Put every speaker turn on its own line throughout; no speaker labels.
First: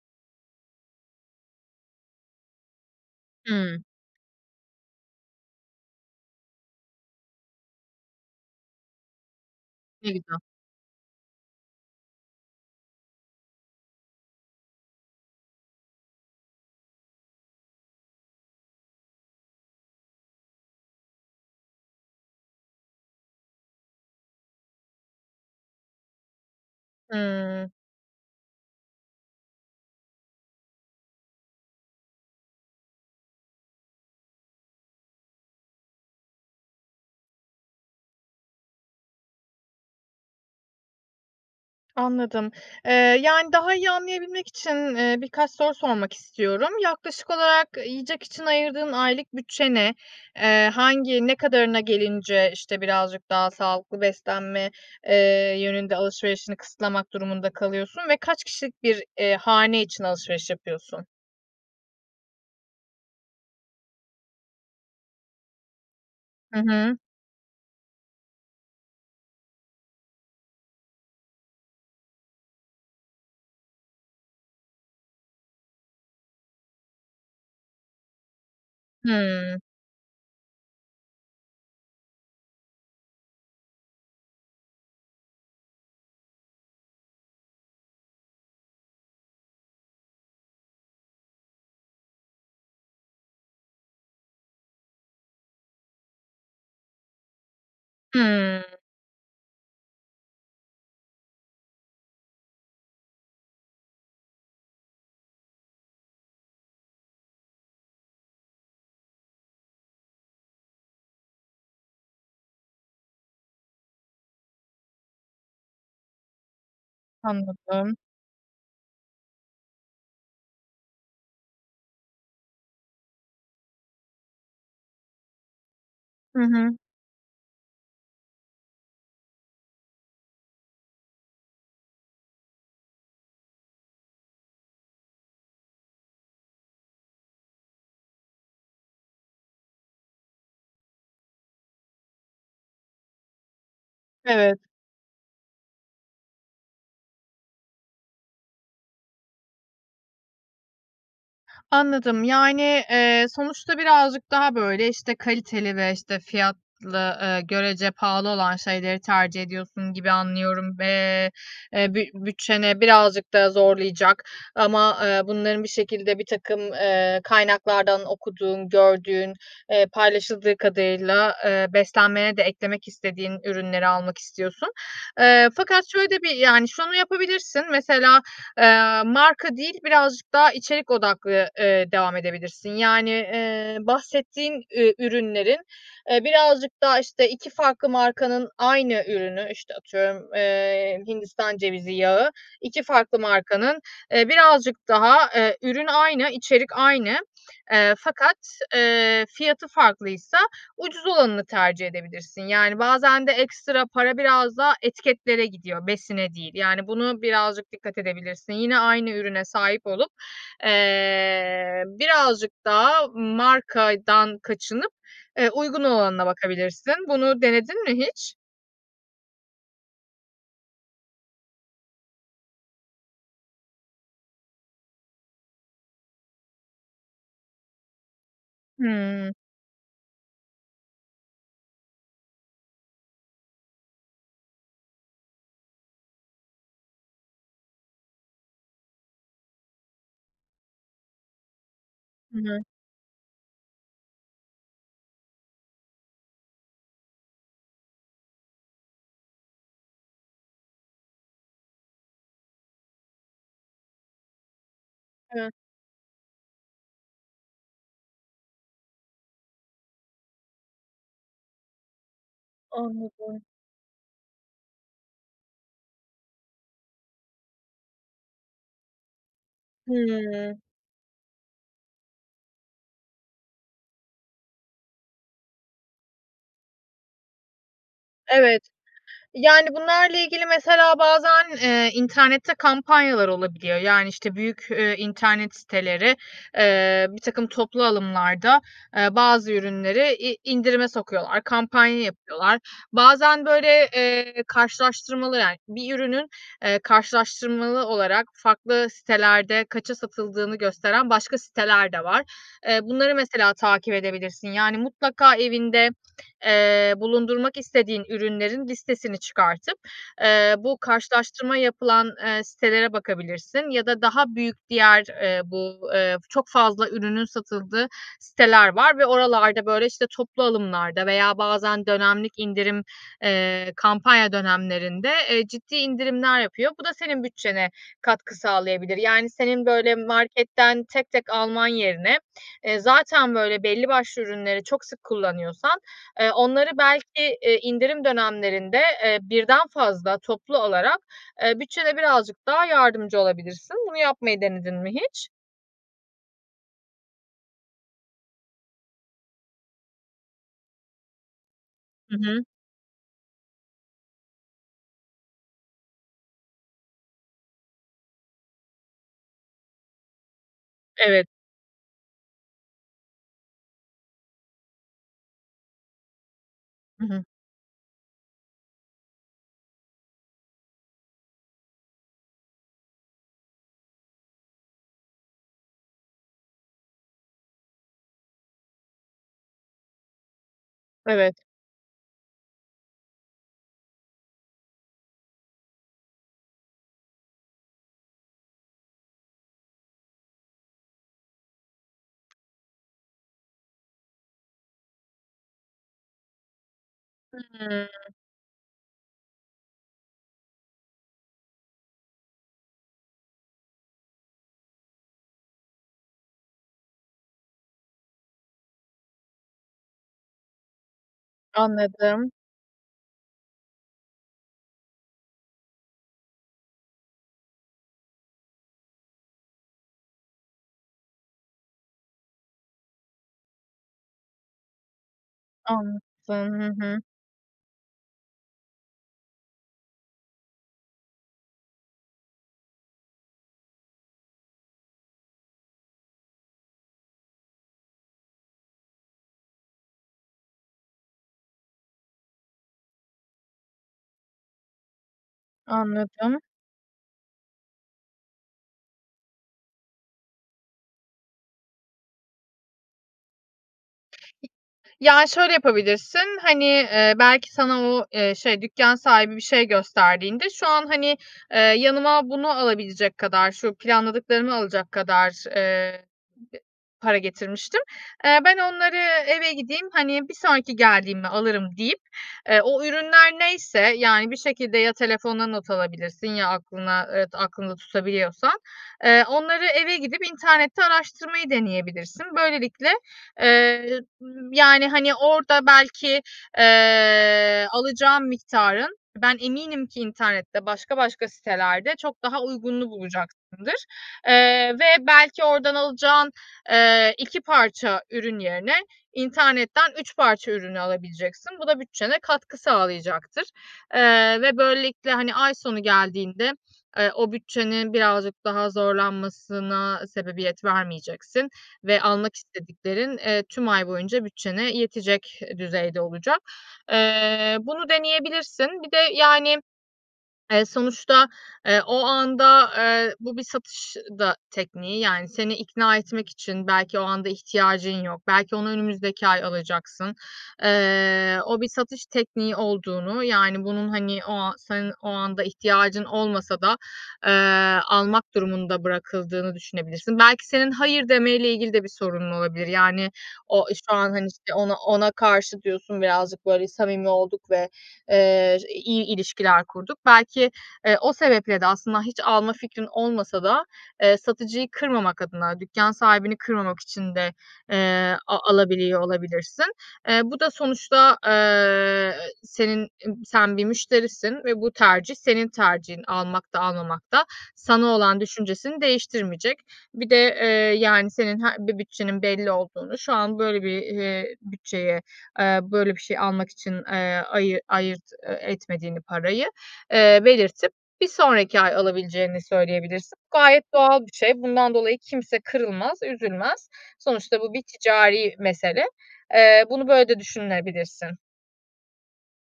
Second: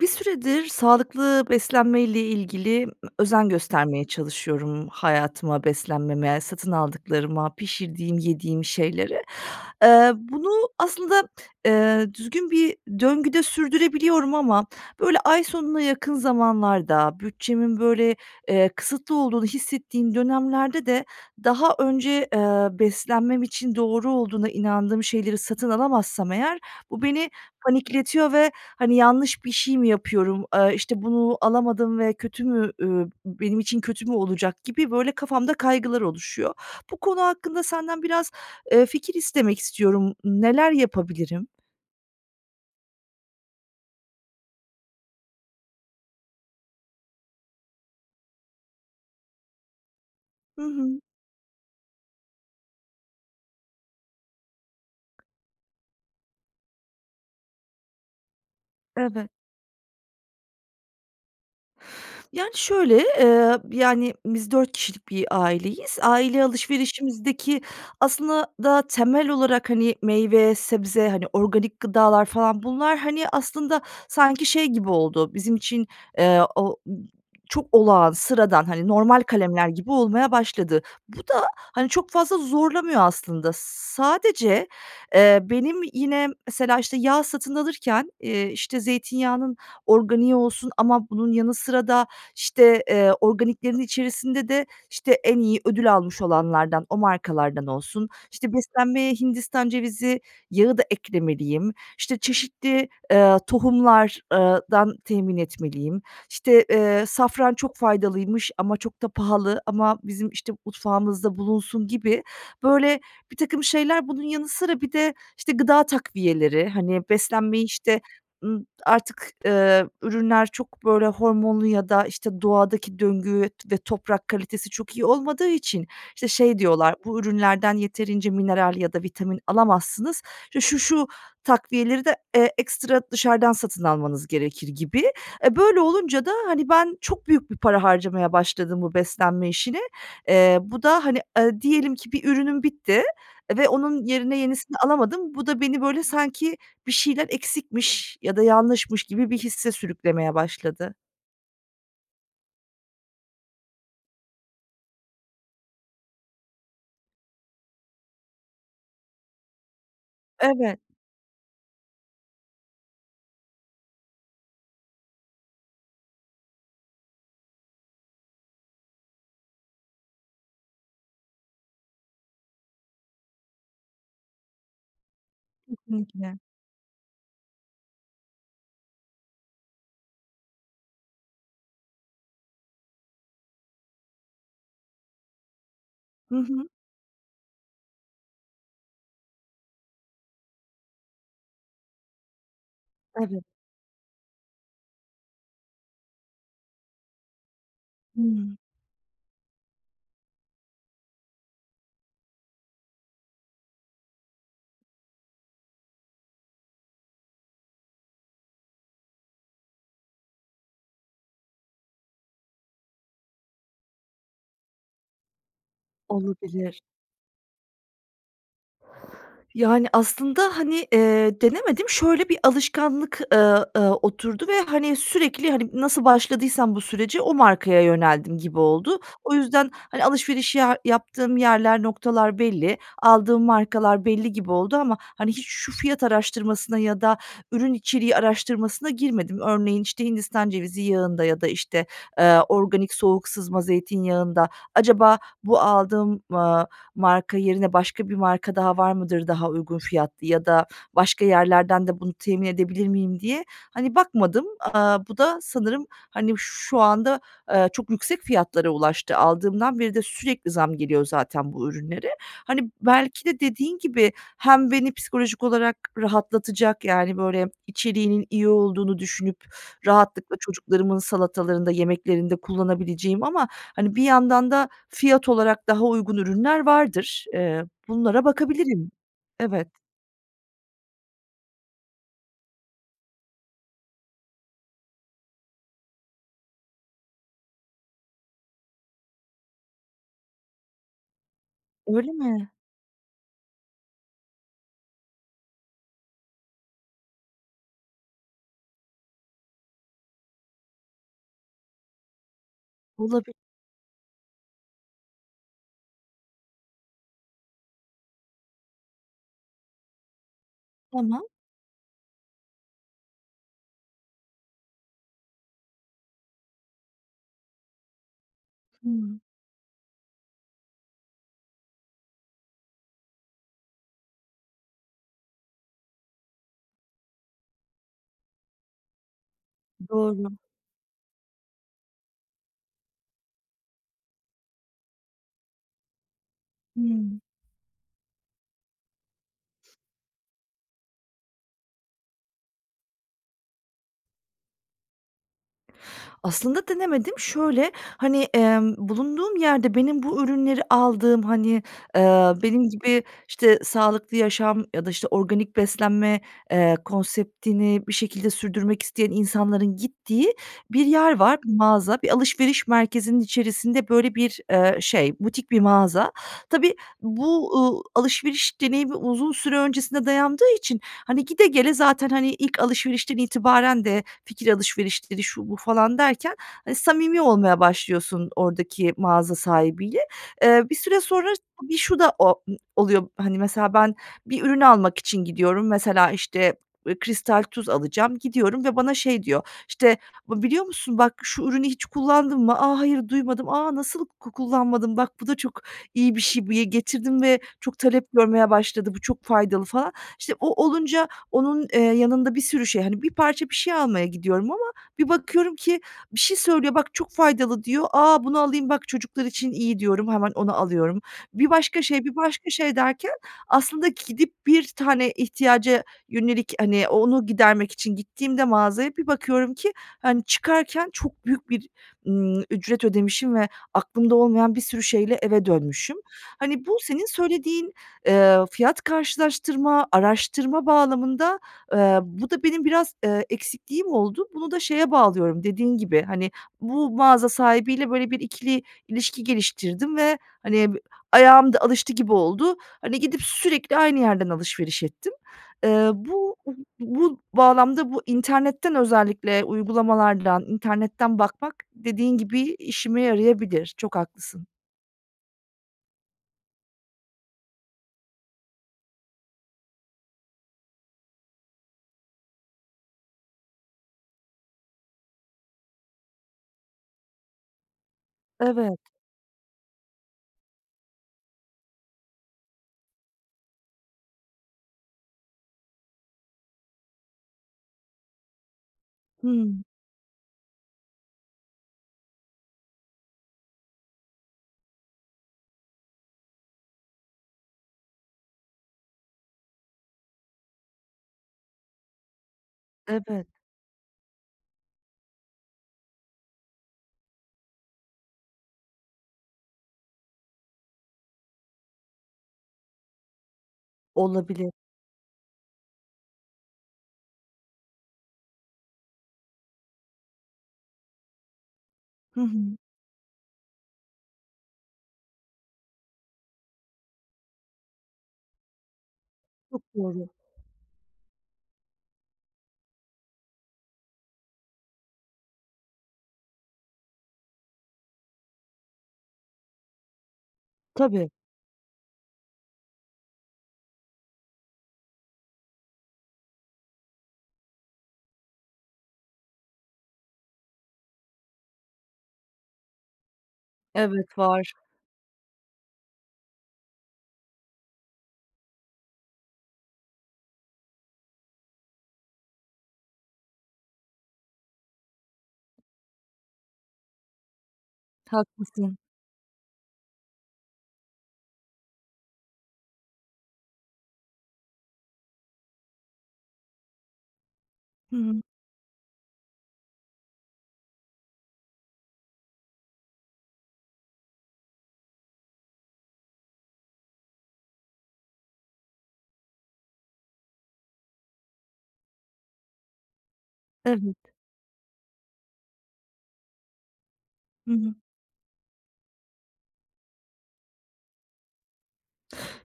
Bir süredir sağlıklı beslenmeyle ilgili, ımm, özen
Hıı.
göstermeye çalışıyorum hayatıma, beslenmeme, satın aldıklarıma, pişirdiğim, yediğim şeylere. Iıı,
Ne güzel.
bunu aslında, ııı, düzgün bir döngüde sürdürebiliyorum ama böyle ay sonuna yakın zamanlarda, bütçemin böyle, eee, kısıtlı olduğunu hissettiğim dönemlerde de daha önce, ııı, beslenmem için doğru olduğuna inandığım şeyleri satın alamazsam eğer bu beni
Hıı.
panikletiyor ve, hani, "Yanlış bir şey mi yapıyorum, aaa, işte, bunu alamadım ve kötü mü, ü benim için kötü mü olacak?" gibi böyle kafamda kaygılar oluşuyor. Bu konu hakkında senden biraz, eee, fikir istemek istiyorum. N neler yapabilirim?
Anladım. Eee, yani, daha iyi anlayabilmek için, eee, birkaç soru sormak istiyorum. Yaklaşık olarak yiyecek için ayırdığın aylık bütçe ne?
Hı
Iıı,
hı.
hangi, ne kadarına gelince, işte, birazcık daha sağlıklı beslenme, eee, yönünde alışverişini kısıtlamak durumunda kalıyorsun ve kaç kişilik bir,
Evet.
eee, hane için alışveriş yapıyorsun?
Yani, şöyle, eee, yani biz 4 kişilik bir aileyiz. Aile
Hı hı.
alışverişimizdeki aslında da temel olarak, hani, meyve, sebze, hani, organik gıdalar falan bunlar, hani, aslında sanki şey gibi oldu, bizim için, eee, o çok olağan, sıradan, normal
Hımm.
kalemler gibi olmaya başladı. Bu da, hani, çok fazla zorlamıyor aslında. S sadece, eee, benim yine mesela, işte, yağ satın alırken, eee, işte, zeytinyağının organiği olsun ama bunun yanı sıra da, işte, eee, organiklerin içerisinde de, işte, en iyi ödül almış olanlardan, o markalardan olsun. İşte,
Hımm.
beslenmeye Hindistan cevizi yağı da eklemeliyim, işte, çeşitli, eee, tohumlar ııı dan temin etmeliyim, işte, eee, safran çok faydalıymış ama çok da pahalı ama bizim, işte, mutfağımızda bulunsun gibi, böyle, birtakım şeyler. Bunun yanı sıra bir de, işte, gıda takviyeleri, hani, beslenmeyi,
Anladım.
işte, ımm, artık, eee, ürünler çok böyle hormonlu ya da, işte, doğadaki döngü ve toprak kalitesi çok iyi olmadığı için, işte,
Hı
şey
hı.
diyorlar: "Bu ürünlerden yeterince mineral ya da vitamin alamazsınız, işte, şu şu takviyeleri de, eee, ekstra dışarıdan satın almanız gerekir." gibi. Eee, böyle olunca da, hani, ben çok büyük bir para harcamaya başladım bu beslenme işine. Eee, bu da, hani, aaa, diyelim ki bir ürünüm bitti ve onun yerine
Evet.
yenisini alamadım, bu da beni, böyle, sanki bir şeyler eksikmiş ya da yanlışmış gibi bir hisse sürüklemeye başladı.
Anladım. Yani, eee, sonuçta birazcık daha, böyle, işte kaliteli ve, işte, fiyatlı, ııı, görece pahalı olan şeyleri tercih ediyorsun gibi anlıyorum
Evet.
ve, eee, büt bütçeni birazcık da zorlayacak ama, ııı, bunların bir şekilde birtakım, ııı, kaynaklardan okuduğun, gördüğün, eee, paylaşıldığı kadarıyla, ııı, beslenmene de eklemek istediğin ürünleri almak istiyorsun. Iıı, fakat şöyle de bir,
Kesinlikle.
yani, şunu yapabilirsin. Mesela, ııı, marka değil, birazcık daha içerik odaklı, ııı, devam edebilirsin. Yani, ııı, bahsettiğin, ııı, ürünlerin, ııı,
Hı hı.
birazcık daha işte 2 farklı markanın aynı ürünü, işte atıyorum, ııı, Hindistan cevizi yağı, 2 farklı
Evet.
markanın, ııı, birazcık daha, ııı, ürün aynı, içerik aynı, eee, fakat,
Hımm.
ııı, fiyatı farklıysa ucuz olanını tercih edebilirsin. Yani, bazen de ekstra para biraz daha etiketlere gidiyor, besine değil. Yani, buna birazcık dikkat edebilirsin. Yine aynı ürüne sahip olup, eee, birazcık daha markadan kaçınıp, ııı, uygun olanına
Olabilir.
bakabilirsin. Bunu denedin mi hiç?
Yani, aslında, hani, eee, denemedim. Şöyle bir alışkanlık, ııı, ııı, oturdu ve, hani, sürekli, hani, nasıl başladıysam bu sürece o markaya yöneldim gibi oldu.
Hıı.
O yüzden, hani, alışveriş ya yaptığım yerler, noktalar belli. Aldığım markalar belli gibi oldu ama, hani, hiç şu fiyat araştırmasına ya da ürün içeriği araştırmasına girmedim. Örneğin, işte, Hindistan cevizi yağında ya da, işte,
Hı
ııı,
hı.
organik soğuk sızma zeytinyağında acaba bu aldığım, ııı, marka yerine başka bir marka daha var mıdır, daha uygun fiyatlı ya da başka yerlerden de bunu temin edebilir miyim diye, hani, bakmadım. Aaa, bu da
Evet.
sanırım, hani, şu anda, ııı, çok yüksek fiyatlara ulaştı. Aldığımdan beri de sürekli zam geliyor zaten bu ürünlere. Hani, belki de
Anladım.
dediğin gibi hem beni psikolojik olarak rahatlatacak, yani, böyle, içeriğinin iyi olduğunu düşünüp rahatlıkla
Hıı.
çocuklarımın salatalarında, yemeklerinde kullanabileceğim ama, hani, bir yandan da fiyat olarak daha uygun ürünler vardır. Iıı, bunlara
Evet.
bakabilirim. Evet.
Yani, bunlarla ilgili mesela bazen, eee, internette kampanyalar olabiliyor. Yani, işte, büyük, ııı, internet siteleri, ııı, birtakım toplu alımlarda, ııı, bazı ürünleri in indirime sokuyorlar, kampanya
Öyle mi?
yapıyorlar. Bazen böyle, eee, karşılaştırmalı, yani, bir ürünün, ııı, karşılaştırmalı olarak farklı sitelerde kaça satıldığını gösteren başka siteler de var. Iıı, bunları
Olabilir.
mesela takip edebilirsin. Yani, mutlaka evinde, eee, bulundurmak istediğin ürünlerin listesini çıkartıp, ııı, bu
Tamam.
karşılaştırma yapılan, ııı, sitelere bakabilirsin ya da daha büyük diğer, ııı, bu, ııı, çok fazla ürünün satıldığı siteler var ve
Hıı.
oralarda, böyle, işte, toplu alımlarda veya bazen dönemlik indirim, ııı, kampanya dönemlerinde, eee, ciddi indirimler yapıyor. Bu da senin bütçene katkı sağlayabilir. Yani, senin böyle
Doğru.
marketten tek tek alman yerine, eee, zaten böyle belli başlı ürünleri çok sık kullanıyorsan, ııı, onları,
Hıı.
belki, iii, indirim dönemlerinde, eee, birden fazla toplu olarak, ııı, bütçede birazcık daha yardımcı olabilirsin. Bunu yapmayı denedin mi hiç?
Aslında denemedim. Şöyle, hani, emm, bulunduğum yerde benim bu ürünleri aldığım, hani,
Hı
eee,
hı.
benim gibi işte sağlıklı yaşam ya da işte organik beslenme, eee, konseptini bir şekilde sürdürmek isteyen insanların gittiği bir yer
Evet.
var, bir mağaza. Bir alışveriş merkezinin içerisinde, böyle, bir, eee, şey, butik bir mağaza. Tabii
Hı hı.
bu, uuu, alışveriş deneyimi uzun süre öncesinde dayandığı için, hani, gide gele zaten, hani, ilk alışverişten itibaren de fikir alışverişleri şu bu falan derken, eee, samimi olmaya başlıyorsun oradaki mağaza sahibiyle. Eee, bir süre sonra
Evet.
bir şu da o um oluyor. Hani, mesela ben bir ürün almak için gidiyorum. Mesela işte, eee, kristal tuz alacağım, gidiyorum ve bana şey diyor, işte, "bı biliyor musun bak şu ürünü hiç kullandın mı? A, hayır, duymadım. A nasıl ku kullanmadın? Bak bu da çok iyi bir şey, bir ye getirdim ve çok
Hıı.
talep görmeye başladı, bu çok faydalı" falan. İşte, o olunca onun, eee, yanında bir sürü şey, hani, bir parça bir şey almaya gidiyorum ama bir bakıyorum ki bir şey söylüyor, "bak çok faydalı" diyor. "A, bunu alayım bak çocuklar için iyi" diyorum, hemen onu alıyorum. Bir başka şey, bir
Anladım.
başka şey derken aslında gidip bir tane ihtiyaca yönelik, hani, o onu gidermek için gittiğimde mağazaya bir bakıyorum ki, hani, çıkarken çok büyük bir, ımm, ücret ödemişim ve aklımda olmayan bir sürü şeyle eve dönmüşüm.
Anladım. Hı
Hani, bu
hı.
senin söylediğin, eee, fiyat karşılaştırma, araştırma bağlamında, eee, bu da benim biraz, eee, eksikliğim oldu. Bunu da şeye bağlıyorum, dediğin gibi, hani, bu mağaza sahibiyle böyle bir ikili ilişki geliştirdim ve, hani, ayağım da alıştı gibi oldu. Hani, gidip sürekli aynı yerden alışveriş ettim. Eee, bu,
Anladım.
bu bağlamda bu internetten özellikle uygulamalardan, internetten bakmak dediğin gibi işime yarayabilir. Çok
İ
haklısın.
ya şöyle yapabilirsin. Hani, eee, belki, sana o, eee, şey dükkân sahibi bir şey gösterdiğinde, "Şu an, hani, eee, yanıma bunu alabilecek kadar, şu planladıklarımı alacak kadar, eee, eee, para getirmiştim. Eee, ben
Evet.
onları eve gideyim, hani, bir sonraki geldiğimde alırım." deyip, eee, o ürünler neyse, yani, bir şekilde ya telefonuna not alabilirsin ya aklına, evet, aklında tutabiliyorsan, eee,
Hımm.
onları eve gidip internette araştırmayı deneyebilirsin. Böylelikle, eee, y yani, hani, orada belki, eee, alacağın miktarın ben eminim ki internette başka başka sitelerde çok daha uygununu
Evet.
bulacaksındır, eee, ve belki oradan alacağın, eee, 2 parça ürün yerine internetten 3 parça ürünü alabileceksin. Bu da bütçene katkı sağlayacaktır, eee,
Olabilir.
ve böylelikle, hani, ay sonu geldiğinde, eee, o bütçenin birazcık daha zorlanmasına sebebiyet vermeyeceksin ve
Hı
almak
hı.
istediklerin, eee, tüm ay boyunca bütçene yetecek düzeyde olacak. Eee, bunu deneyebilirsin. Bir de, yani,
Çok doğru.
eee, sonuçta, eee, o anda, eee, bu bir satış da tekniği, yani, seni ikna etmek için. Belki o anda ihtiyacın yok, belki onu önümüzdeki ay alacaksın.
Tabii.
Eee, o bir satış tekniği olduğunu, yani, bunun, hani, o an senin o anda ihtiyacın olmasa da, eee, almak durumunda bırakıldığını düşünebilirsin. Belki, senin hayır demeyle ilgili de bir sorun olabilir, yani. O şu an,
Evet,
hani,
var.
işte ona ona karşı diyorsun, birazcık böyle samimi olduk ve, eee, ş iyi ilişkiler kurduk. Belki, eee, o sebeple de aslında hiç alma fikrin olmasa da, eee, satıcıyı kırmamak adına, dükkân sahibini kırmamak için de, eee, a
Haklısın.
alabiliyor olabilirsin. Eee, bu da sonuçta, eee, senin eb sen bir müşterisin ve bu tercih senin tercihin. Almak da almamak da sana
Hı
olan
hı.
düşüncesini değiştirmeyecek. Bir de, eee, yani, senin he bir bütçenin belli olduğunu, şu an böyle bir, eee, bütçeye, eee, böyle bir şey almak için, eee, ayı ayırt e etmediğini parayı, eee, belirtip bir sonraki ay alabileceğini söyleyebilirsin. Gayet doğal
Evet.
bir şey. Bundan dolayı kimse kırılmaz, üzülmez. Sonuçta
Hı
bu bir
hı.
ticari mesele. Eee, bunu böyle de düşünebilirsin.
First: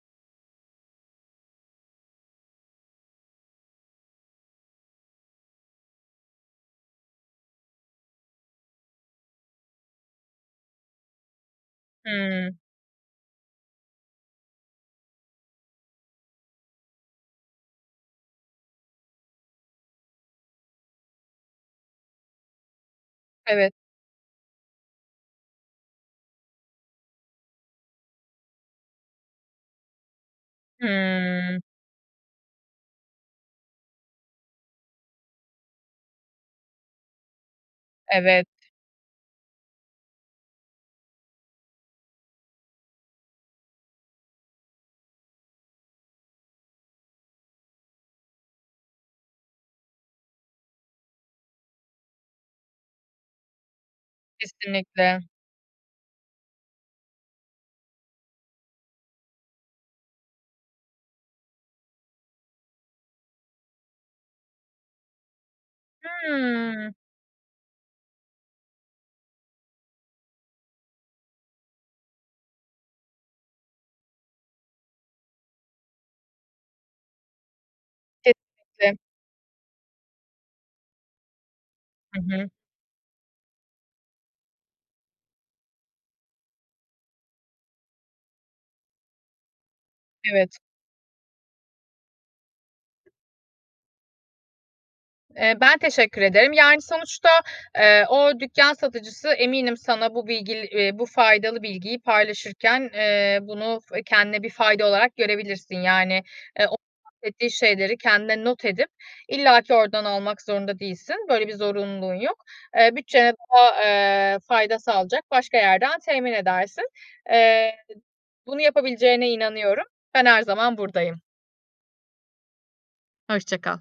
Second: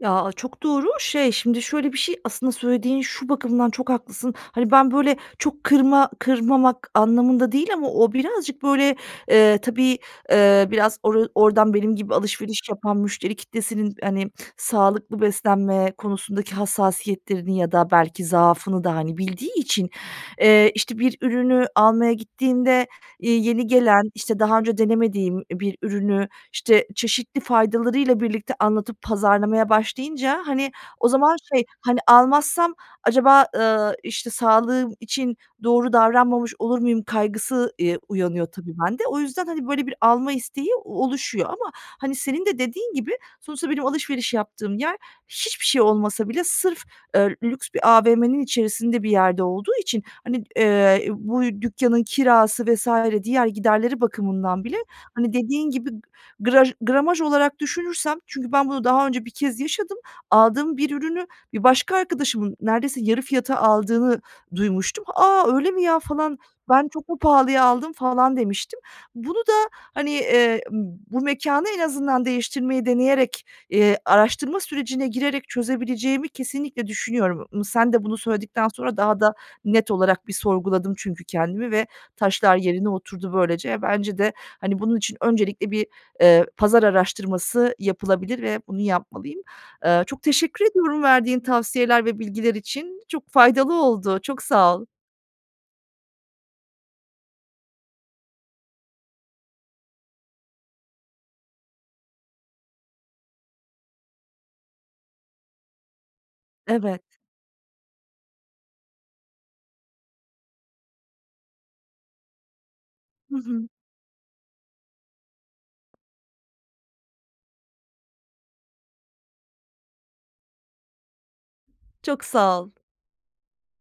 Ya, aaa, çok doğru. Şey şimdi, şöyle bir şey aslında söylediğin, şu bakımdan çok haklısın, hani, ben böyle çok kırma kırmamak anlamında değil ama o birazcık böyle, ııı, tabii, ııı, biraz or oradan benim gibi
Hıı.
alışveriş yapan müşteri kitlesinin, hani, sağlıklı beslenme konusundaki hassasiyetlerini ya da belki zaafını da, hani, bildiği için, ııı, işte, bir ürünü almaya gittiğinde, iii, yeni
Evet.
gelen, işte, daha önce denemediğim bir ürünü, işte, çeşitli faydalarıyla birlikte anlatıp pazarlamaya başlayınca, hani, o zaman
Hıı.
şey, hani, almazsam acaba, ııı, işte, sağlığım için doğru davranmamış olur muyum kaygısı, iii, uyanıyor
Evet.
tabii bende. O yüzden, hani, böyle bir alma isteği oluşuyor ama, hani, senin de dediğin gibi, sonuçta benim alışveriş yaptığım yer hiçbir şey olmasa bile sırf, ııı, lüks bir AVM'nin içerisinde bir yerde olduğu için, hani, ııı, bu dükkânın kirası vs. diğer giderleri bakımından bile,
Kesinlikle!
hani, dediğin gibi graj gramaj olarak düşünürsem, çünkü ben bunu daha önce bir kez yaşadım. Aldığım bir ürünü bir başka arkadaşımın neredeyse yarı fiyata aldığını duymuştum. "A, öyle mi ya falan, ben
Hıı.
çok mu pahalıya aldım falan?" demiştim. Bunu da, hani, eee, bu mekânı en azından değiştirmeyi deneyerek, iii, araştırma sürecine girerek çözebileceğimi kesinlikle düşünüyorum. Mı sen de bunu söyledikten sonra
Kesinlikle!
daha da net olarak bir sorguladım çünkü kendimi ve
Hı hı.
taşlar yerine oturdu böylece. E, bence de, hani, bunun için öncelikle bir, ııı, pazar araştırması yapılabilir ve bunu yapmalıyım. Iıı, çok
Evet.
teşekkür ediyorum verdiğin tavsiyeler ve bilgiler için. Çok faydalı oldu. Çok sağ ol.
Eee, ben teşekkür ederim. Yani, sonuçta, eee, o dükkân satıcısı eminim sana bu bilgil bu faydalı bilgiyi paylaşırken, ııı, bunu kendine bir fayda olarak görebilirsin, yani, ııı, o
Evet.
bahsettiği şeyleri kendine not edip illaki oradan almak zorunda değilsin. Böyle bir zorunluluğun yok. Iıı, bütçene
Hı hı.
daha, ııı, fayda sağlayacak başka yerden temin edersin. Iıı, bunu yapabileceğine inanıyorum. Ben her zaman buradayım.
Çok sağ ol.
Hoşça kal.